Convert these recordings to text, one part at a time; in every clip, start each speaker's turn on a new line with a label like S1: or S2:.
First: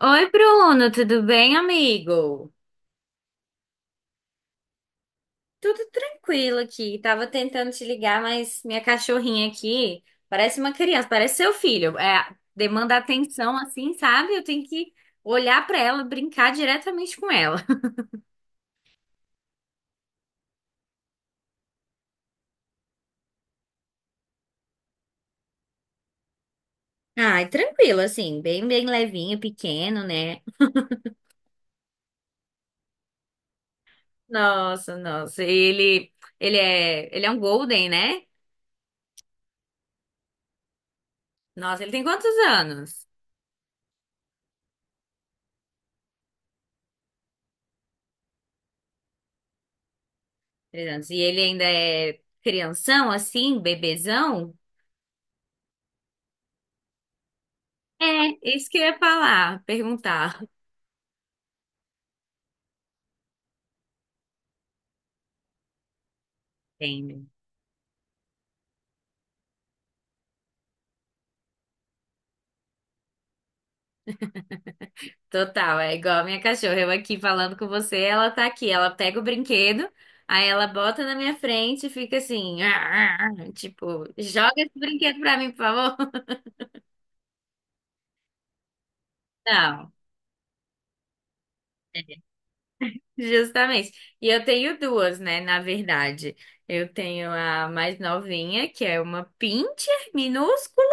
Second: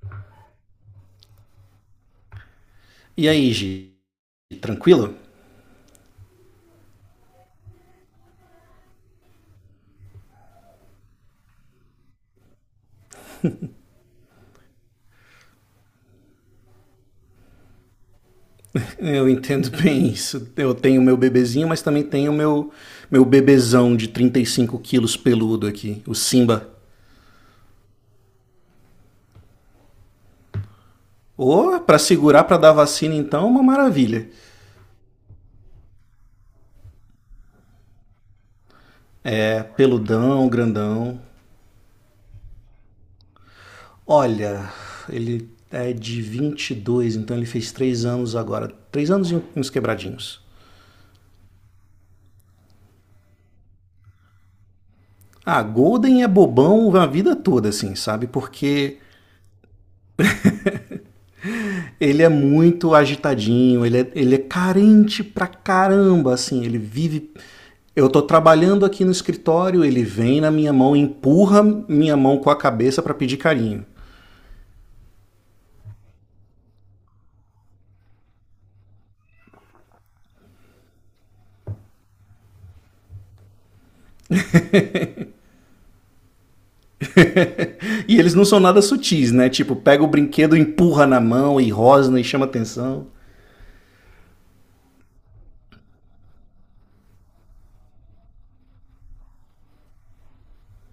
S1: Oi, Bruno, tudo bem, amigo?
S2: E aí, Gi? Tranquilo?
S1: Tudo tranquilo aqui. Tava tentando te ligar, mas minha cachorrinha aqui parece uma criança, parece seu filho. É, demanda atenção assim, sabe? Eu tenho que olhar pra ela, brincar diretamente com ela.
S2: Eu entendo bem isso. Eu tenho meu bebezinho, mas também tenho meu bebezão de 35 quilos peludo aqui, o Simba.
S1: Ai, tranquilo, assim, bem levinho, pequeno, né?
S2: Pra segurar pra dar vacina então, é uma maravilha.
S1: Nossa, nossa. Ele é um golden, né?
S2: É, peludão, grandão.
S1: Nossa, ele tem quantos anos?
S2: Olha, ele é de 22. Então ele fez 3 anos agora. Três anos e uns quebradinhos.
S1: Três anos. E ele ainda é crianção, assim, bebezão?
S2: Ah, Golden é bobão a vida toda, assim, sabe?
S1: É, isso que eu ia
S2: Porque
S1: falar, perguntar.
S2: ele é muito agitadinho, ele é carente pra caramba, assim, ele
S1: Entendo.
S2: vive. Eu tô trabalhando aqui no escritório, ele vem na minha mão, empurra minha mão com a cabeça pra pedir carinho.
S1: Total, é igual a minha cachorra. Eu aqui falando com você, ela tá aqui. Ela pega o brinquedo, aí ela bota na minha frente e fica assim, "Ah, ah, ah", tipo, joga esse brinquedo pra mim, por favor.
S2: E eles não são nada sutis, né? Tipo,
S1: Não,
S2: pega o brinquedo, empurra na mão e
S1: é,
S2: rosna e chama atenção.
S1: justamente. E eu tenho duas, né, na verdade. Eu tenho a mais novinha, que é uma pincher minúscula,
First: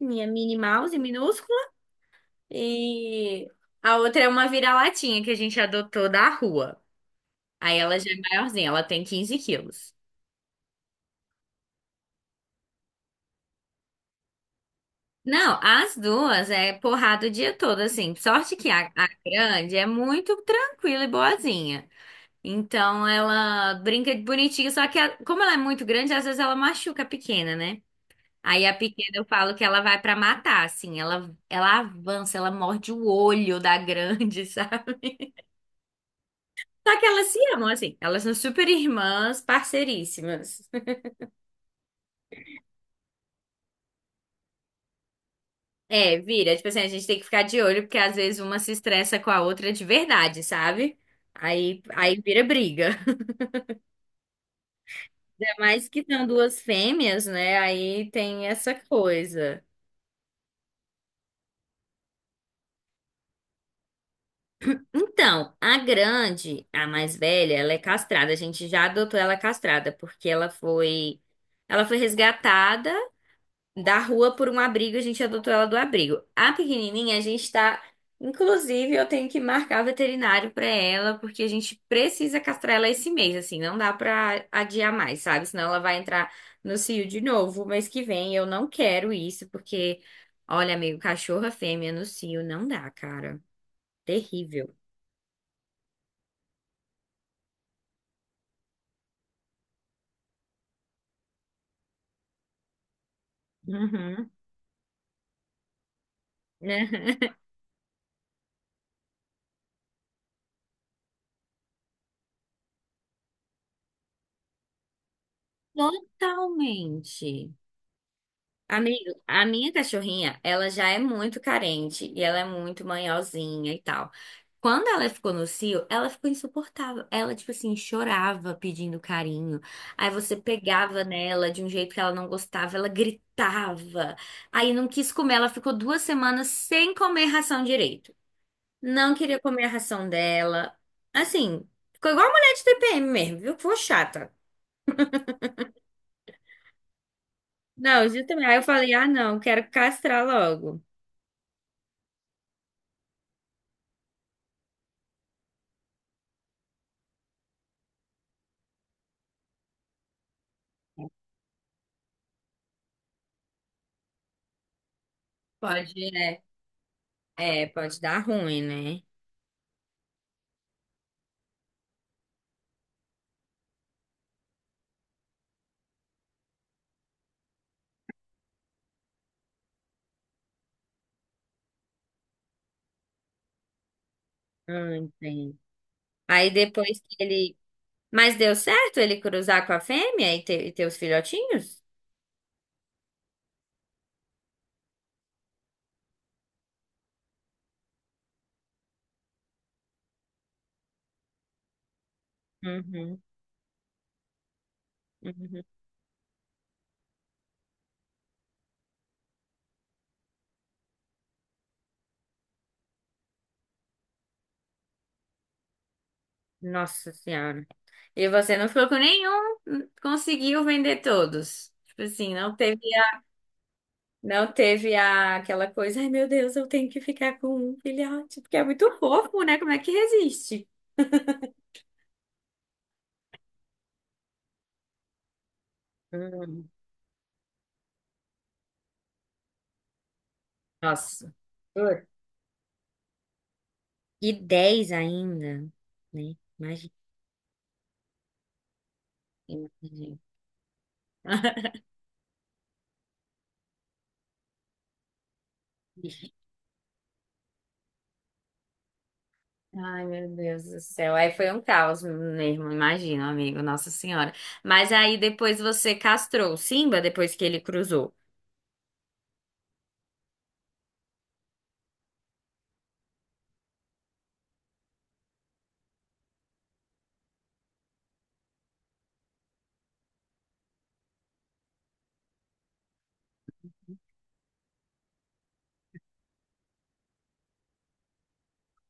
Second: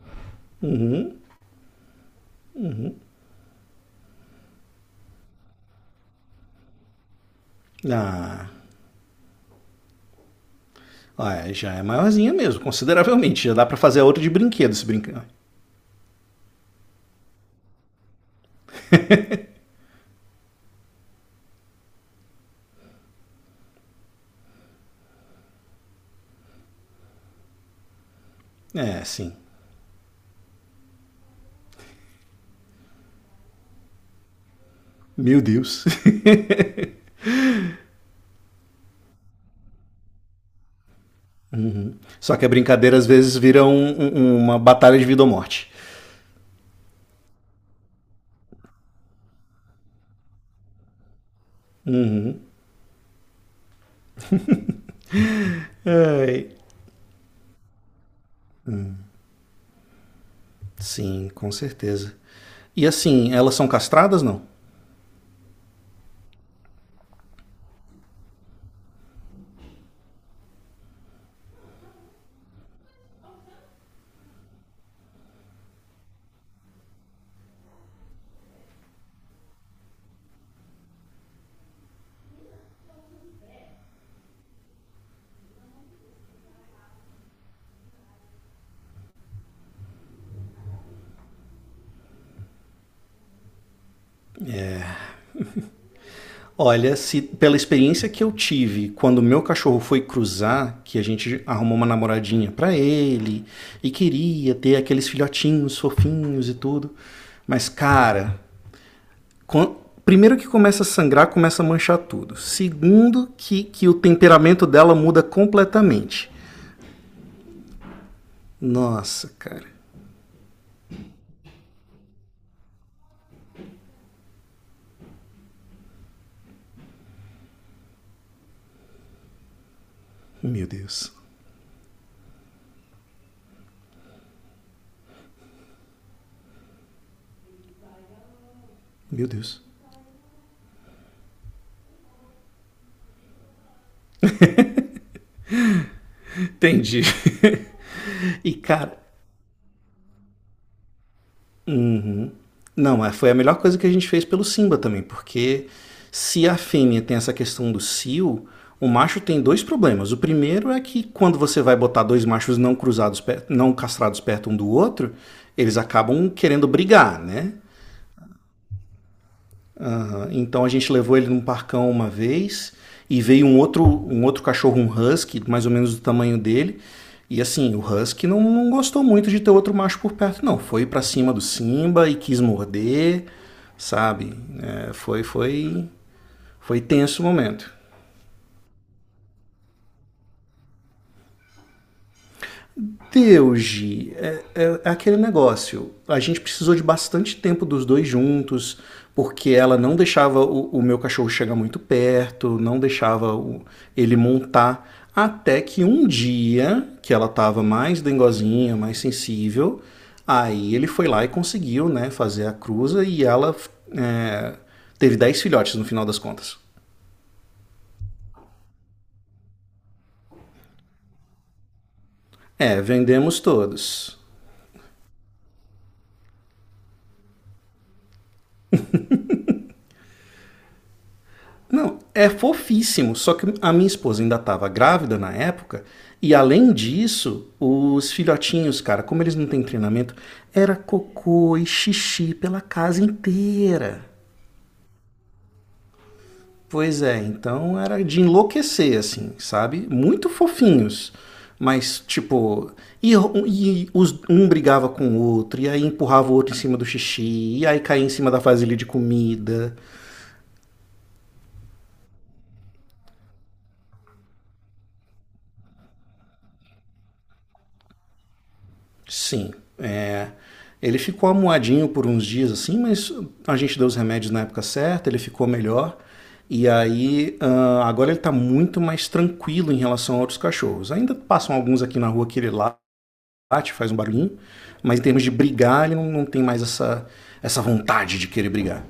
S1: minha Minnie Mouse minúscula, e a outra é uma vira-latinha que a gente adotou da rua. Aí ela já é
S2: Ah,
S1: maiorzinha, ela tem 15 quilos.
S2: olha, já é maiorzinha mesmo, consideravelmente. Já dá pra fazer a outra de brinquedo se brincar.
S1: Não, as duas é porrada o dia todo, assim. Sorte que a grande é muito tranquila e boazinha. Então ela brinca de bonitinha, só que a- como ela é muito grande, às vezes ela machuca a pequena, né? Aí a
S2: É,
S1: pequena eu
S2: sim.
S1: falo que ela vai pra matar, assim. Ela avança, ela morde o olho da grande, sabe?
S2: Meu Deus.
S1: Só que elas se amam, assim. Elas são super irmãs, parceiríssimas.
S2: Só que a brincadeira às vezes vira uma batalha de vida ou morte.
S1: É, vira. Tipo assim, a gente tem que ficar de olho, porque às vezes uma se estressa com a outra de verdade, sabe? Aí vira briga. Ainda mais que são
S2: Ai,
S1: duas fêmeas, né? Aí tem essa coisa.
S2: sim, com certeza. E assim, elas são castradas, não?
S1: Então, a grande, a mais velha, ela é castrada. A gente já adotou ela castrada, porque ela foi resgatada da rua por um abrigo, a gente adotou ela do abrigo. A pequenininha, a gente tá. Inclusive, eu tenho que marcar veterinário pra ela, porque a gente precisa castrar ela esse mês, assim, não dá pra adiar mais, sabe? Senão ela vai entrar no cio de novo mês que vem. Eu não quero isso, porque, olha, amigo, cachorra fêmea no cio não dá, cara. Terrível.
S2: Olha, se pela experiência que eu tive quando meu cachorro foi cruzar, que a gente arrumou uma namoradinha pra ele e
S1: Uhum.
S2: queria ter aqueles filhotinhos fofinhos e tudo, mas cara, quan- primeiro que começa a sangrar, começa a manchar tudo. Segundo que o temperamento dela muda completamente.
S1: Totalmente. Amigo,
S2: Nossa,
S1: a
S2: cara.
S1: minha cachorrinha, ela já é muito carente e ela é muito manhosinha e tal. Quando ela ficou no cio, ela ficou insuportável. Ela, tipo assim, chorava pedindo carinho. Aí você
S2: Meu
S1: pegava
S2: Deus.
S1: nela de um jeito que ela não gostava, ela gritava. Aí não quis comer, ela ficou 2 semanas sem comer ração direito. Não
S2: Meu
S1: queria comer
S2: Deus.
S1: a ração dela. Assim, ficou igual a mulher de TPM mesmo, viu? Ficou chata.
S2: Entendi.
S1: Não, justamente.
S2: E
S1: Aí eu falei,
S2: cara,
S1: ah, não, quero castrar logo.
S2: uhum, não, foi a melhor coisa que a gente fez pelo Simba também, porque se a fêmea tem essa questão do cio, o macho tem dois problemas. O primeiro é que quando você vai botar dois machos não cruzados, não castrados perto um do outro, eles
S1: Pode,
S2: acabam
S1: né?
S2: querendo brigar, né?
S1: É, pode dar ruim, né?
S2: Ah, então a gente levou ele num parcão uma vez e veio um outro cachorro, um husky, mais ou menos do tamanho dele. E assim, o husky não gostou muito de ter outro macho por perto, não. Foi para cima do Simba e quis morder, sabe? É,
S1: Ah,
S2: foi,
S1: entendi.
S2: foi,
S1: Aí
S2: foi
S1: depois
S2: tenso
S1: que
S2: o
S1: ele.
S2: momento.
S1: Mas deu certo ele cruzar com a fêmea e ter os filhotinhos?
S2: Teuji, é aquele negócio. A gente precisou de bastante tempo dos dois juntos, porque ela não deixava o meu cachorro chegar muito perto, não
S1: Uhum,
S2: deixava ele montar. Até
S1: uhum.
S2: que um dia, que ela estava mais dengozinha, mais sensível, aí ele foi lá e conseguiu, né, fazer a cruza e ela, é, teve 10 filhotes no final das contas.
S1: Nossa Senhora. E você não ficou com nenhum, n- conseguiu vender todos. Tipo assim,
S2: É, vendemos todos.
S1: não teve a, aquela coisa, ai meu Deus, eu tenho que ficar com um filhote, porque é muito fofo, né? Como é que resiste?
S2: Não, é fofíssimo. Só que a minha esposa ainda estava grávida na época. E
S1: Hum,
S2: além disso, os filhotinhos, cara, como eles não têm treinamento, era
S1: Nossa.
S2: cocô e
S1: Putz.
S2: xixi pela casa inteira.
S1: E 10 ainda, né? Imagina.
S2: Pois é, então era de enlouquecer, assim, sabe?
S1: imagina.
S2: Muito fofinhos. Mas, tipo, e, e os, um brigava com o outro, e aí empurrava o outro em cima do xixi, e aí caía em cima da vasilha de comida.
S1: Ai, meu Deus do céu. Aí foi um caos mesmo, imagino, amigo, Nossa Senhora. Mas aí depois você castrou o Simba depois que ele cruzou.
S2: Sim. É, ele ficou amuadinho por uns dias assim, mas a gente deu os remédios na época certa, ele ficou melhor. E aí, ah, agora ele tá muito mais tranquilo em relação a outros cachorros. Ainda passam alguns aqui na rua que ele late, faz um barulhinho, mas em termos de brigar, ele não tem mais essa, essa vontade de querer brigar.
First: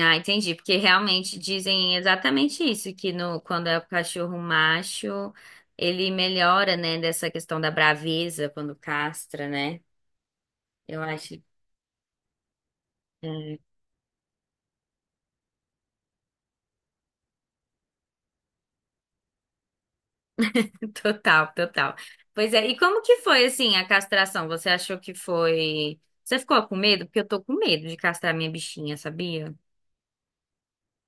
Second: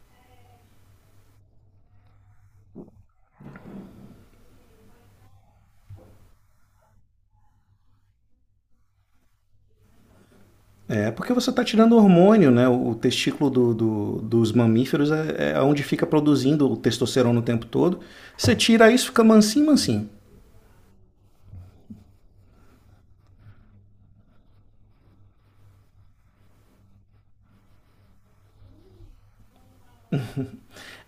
S1: Ah, entendi, porque realmente dizem exatamente isso, que no, quando é o cachorro macho, ele melhora, né, dessa questão da braveza quando castra, né? Eu
S2: É porque
S1: acho.
S2: você está tirando hormônio, né? O testículo
S1: É.
S2: dos mamíferos é, é onde fica produzindo o testosterona o tempo todo. Você tira isso, fica mansinho, mansinho.
S1: Total. Pois é, e como que foi, assim, a castração? Você achou que foi. Você ficou com medo? Porque eu tô com medo de castrar minha bichinha, sabia?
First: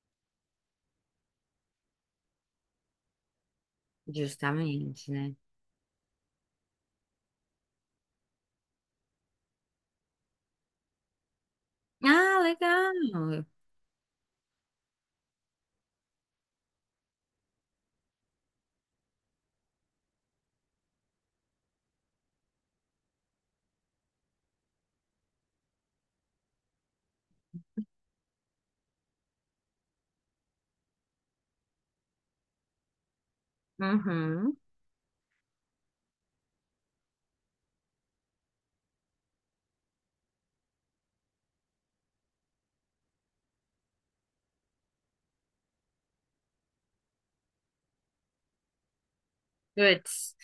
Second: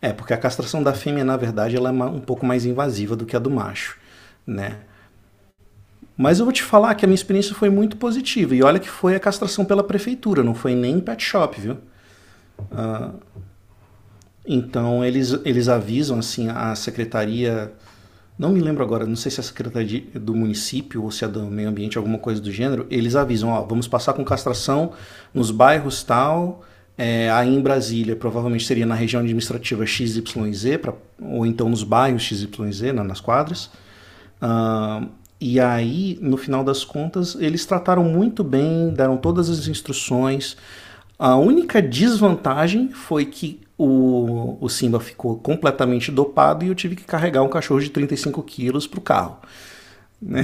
S2: É, porque a castração da fêmea, na verdade, ela é um pouco mais invasiva do que a do macho, né?
S1: Justamente, né?
S2: Mas eu vou te falar que a minha experiência foi muito positiva. E olha que foi a castração pela prefeitura, não foi nem em pet shop, viu?
S1: Ah, legal.
S2: Então eles avisam assim a secretaria. Não me lembro agora, não sei se é a secretaria do município ou se é do meio ambiente, alguma coisa do gênero, eles avisam, ó, vamos passar com castração nos bairros tal, é, aí em Brasília, provavelmente seria na região administrativa X XYZ, pra, ou então nos bairros X XYZ, na, nas quadras,
S1: Uhum.
S2: ah, e aí, no final das contas, eles trataram muito bem, deram todas as instruções. A única desvantagem foi que o Simba ficou completamente dopado e eu tive que carregar um cachorro de 35 quilos pro carro.
S1: Puts.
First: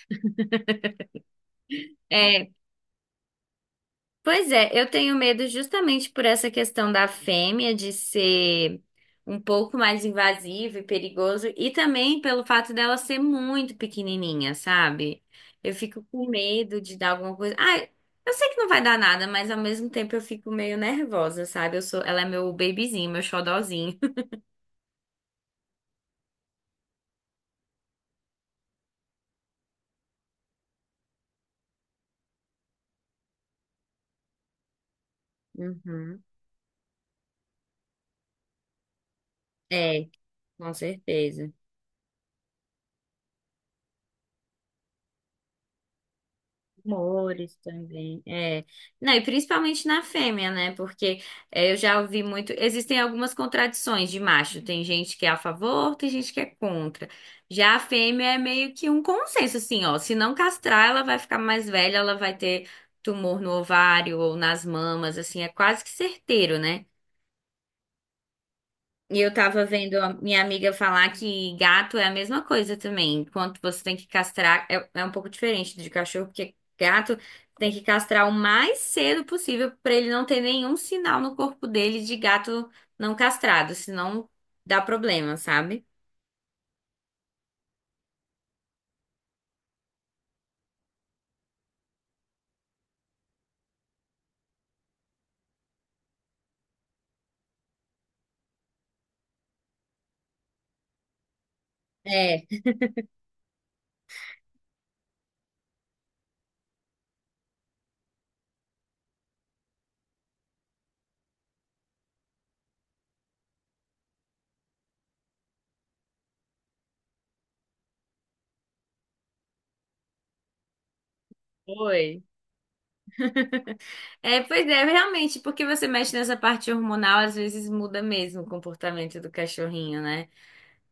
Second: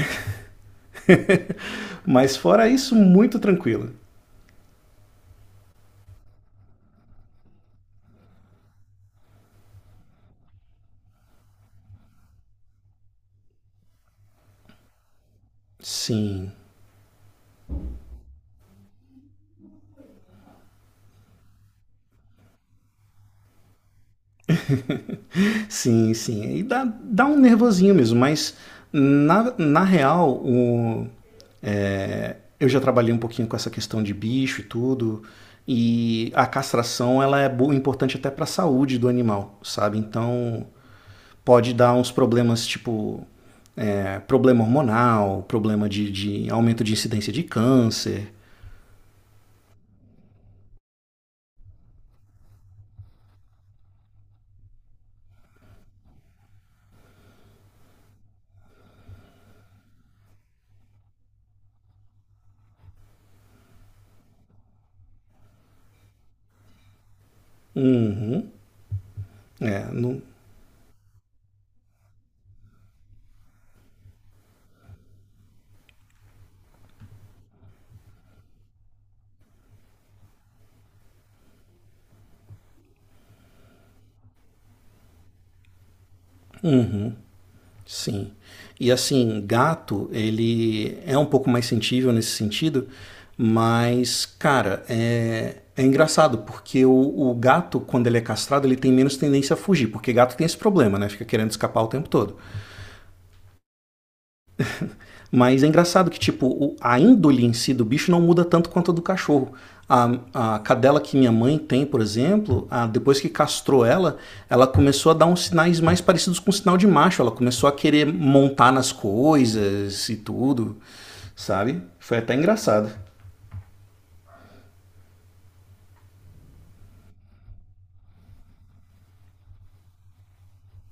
S2: Mas
S1: É,
S2: fora isso, muito tranquilo.
S1: pois é, eu tenho medo justamente por essa questão da fêmea de ser um pouco mais invasivo e perigoso, e também pelo fato dela ser muito pequenininha, sabe? Eu fico com
S2: Sim,
S1: medo de dar alguma coisa. Ah, eu sei que não vai dar nada, mas ao mesmo tempo eu fico meio nervosa, sabe? Ela é meu bebezinho, meu xodozinho.
S2: sim, sim. E dá um nervosinho mesmo, mas na real, o, eu já trabalhei um pouquinho com essa questão de bicho e tudo,
S1: Uhum.
S2: e a castração ela é importante até para a saúde do animal, sabe?
S1: É,
S2: Então
S1: com certeza.
S2: pode dar uns problemas tipo é, problema hormonal, problema de aumento de incidência de
S1: Humores também,
S2: câncer.
S1: é. Não, e principalmente na fêmea, né? Porque é, eu já ouvi muito. Existem algumas contradições de macho. Tem gente que é a favor, tem gente que é contra. Já a fêmea é meio que um consenso, assim, ó. Se não castrar, ela vai ficar mais velha, ela vai ter tumor no ovário ou nas mamas, assim, é quase que certeiro, né?
S2: Uhum.
S1: E eu tava
S2: É,
S1: vendo a
S2: não,
S1: minha amiga falar que gato é a mesma coisa também. Enquanto você tem que castrar, é, é um pouco diferente de cachorro, porque gato tem que castrar o mais cedo possível pra ele não ter nenhum sinal no corpo dele de gato não castrado, senão dá problema, sabe?
S2: sim. E assim, gato, ele é um pouco mais sensível nesse sentido, mas, cara, é, é engraçado, porque o gato, quando ele é castrado, ele tem menos tendência a fugir, porque gato tem esse problema, né? Fica querendo escapar o tempo todo.
S1: É.
S2: Mas é engraçado que, tipo, a índole em si do bicho não muda tanto quanto a do cachorro. A, a cadela que minha mãe tem, por exemplo, depois que castrou ela, ela começou a dar uns sinais mais parecidos com o sinal de macho. Ela começou a querer montar nas coisas e tudo, sabe? Foi
S1: Oi.
S2: até engraçado.
S1: É, pois é, realmente, porque você mexe nessa parte hormonal, às vezes muda mesmo o comportamento do cachorrinho, né?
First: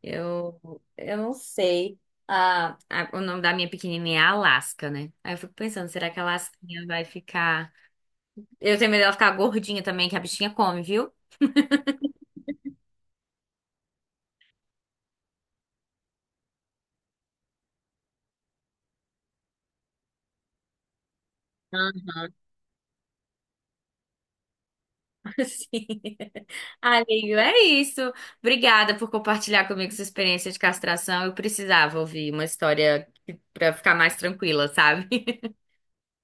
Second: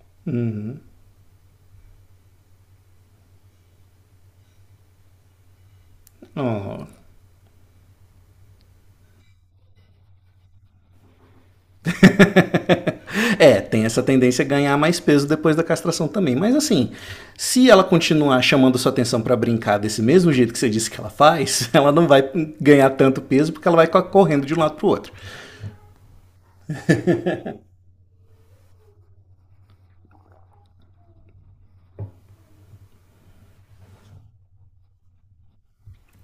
S1: Eu, eu não sei. Ah, a- o nome da minha pequenininha é Alaska, né? Aí eu fico pensando, será que a Alasquinha vai ficar. Eu tenho medo dela ficar gordinha também, que a bichinha come, viu?
S2: É, tem essa tendência a ganhar mais peso depois da castração também. Mas assim, se ela continuar chamando sua atenção pra brincar desse mesmo jeito que você disse que ela faz, ela
S1: Ah.
S2: não vai ganhar tanto peso porque ela vai correndo de um lado pro outro.
S1: Sim. Amigo, é isso. Obrigada por compartilhar comigo sua experiência de castração. Eu precisava ouvir uma história que- pra ficar mais tranquila, sabe?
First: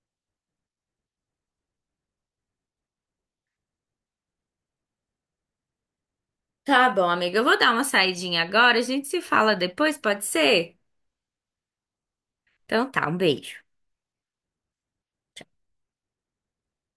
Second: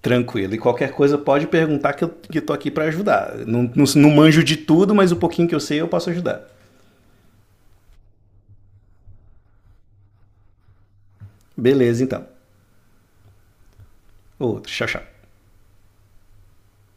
S2: Tranquilo. E qualquer coisa pode perguntar que eu que tô aqui para ajudar. Não, não manjo de tudo, mas o pouquinho que eu sei eu posso ajudar.
S1: Tá bom, amiga. Eu vou dar uma saidinha agora. A gente se fala depois, pode ser?
S2: Beleza, então.
S1: Então tá, um beijo.
S2: Outro. Tchau, tchau.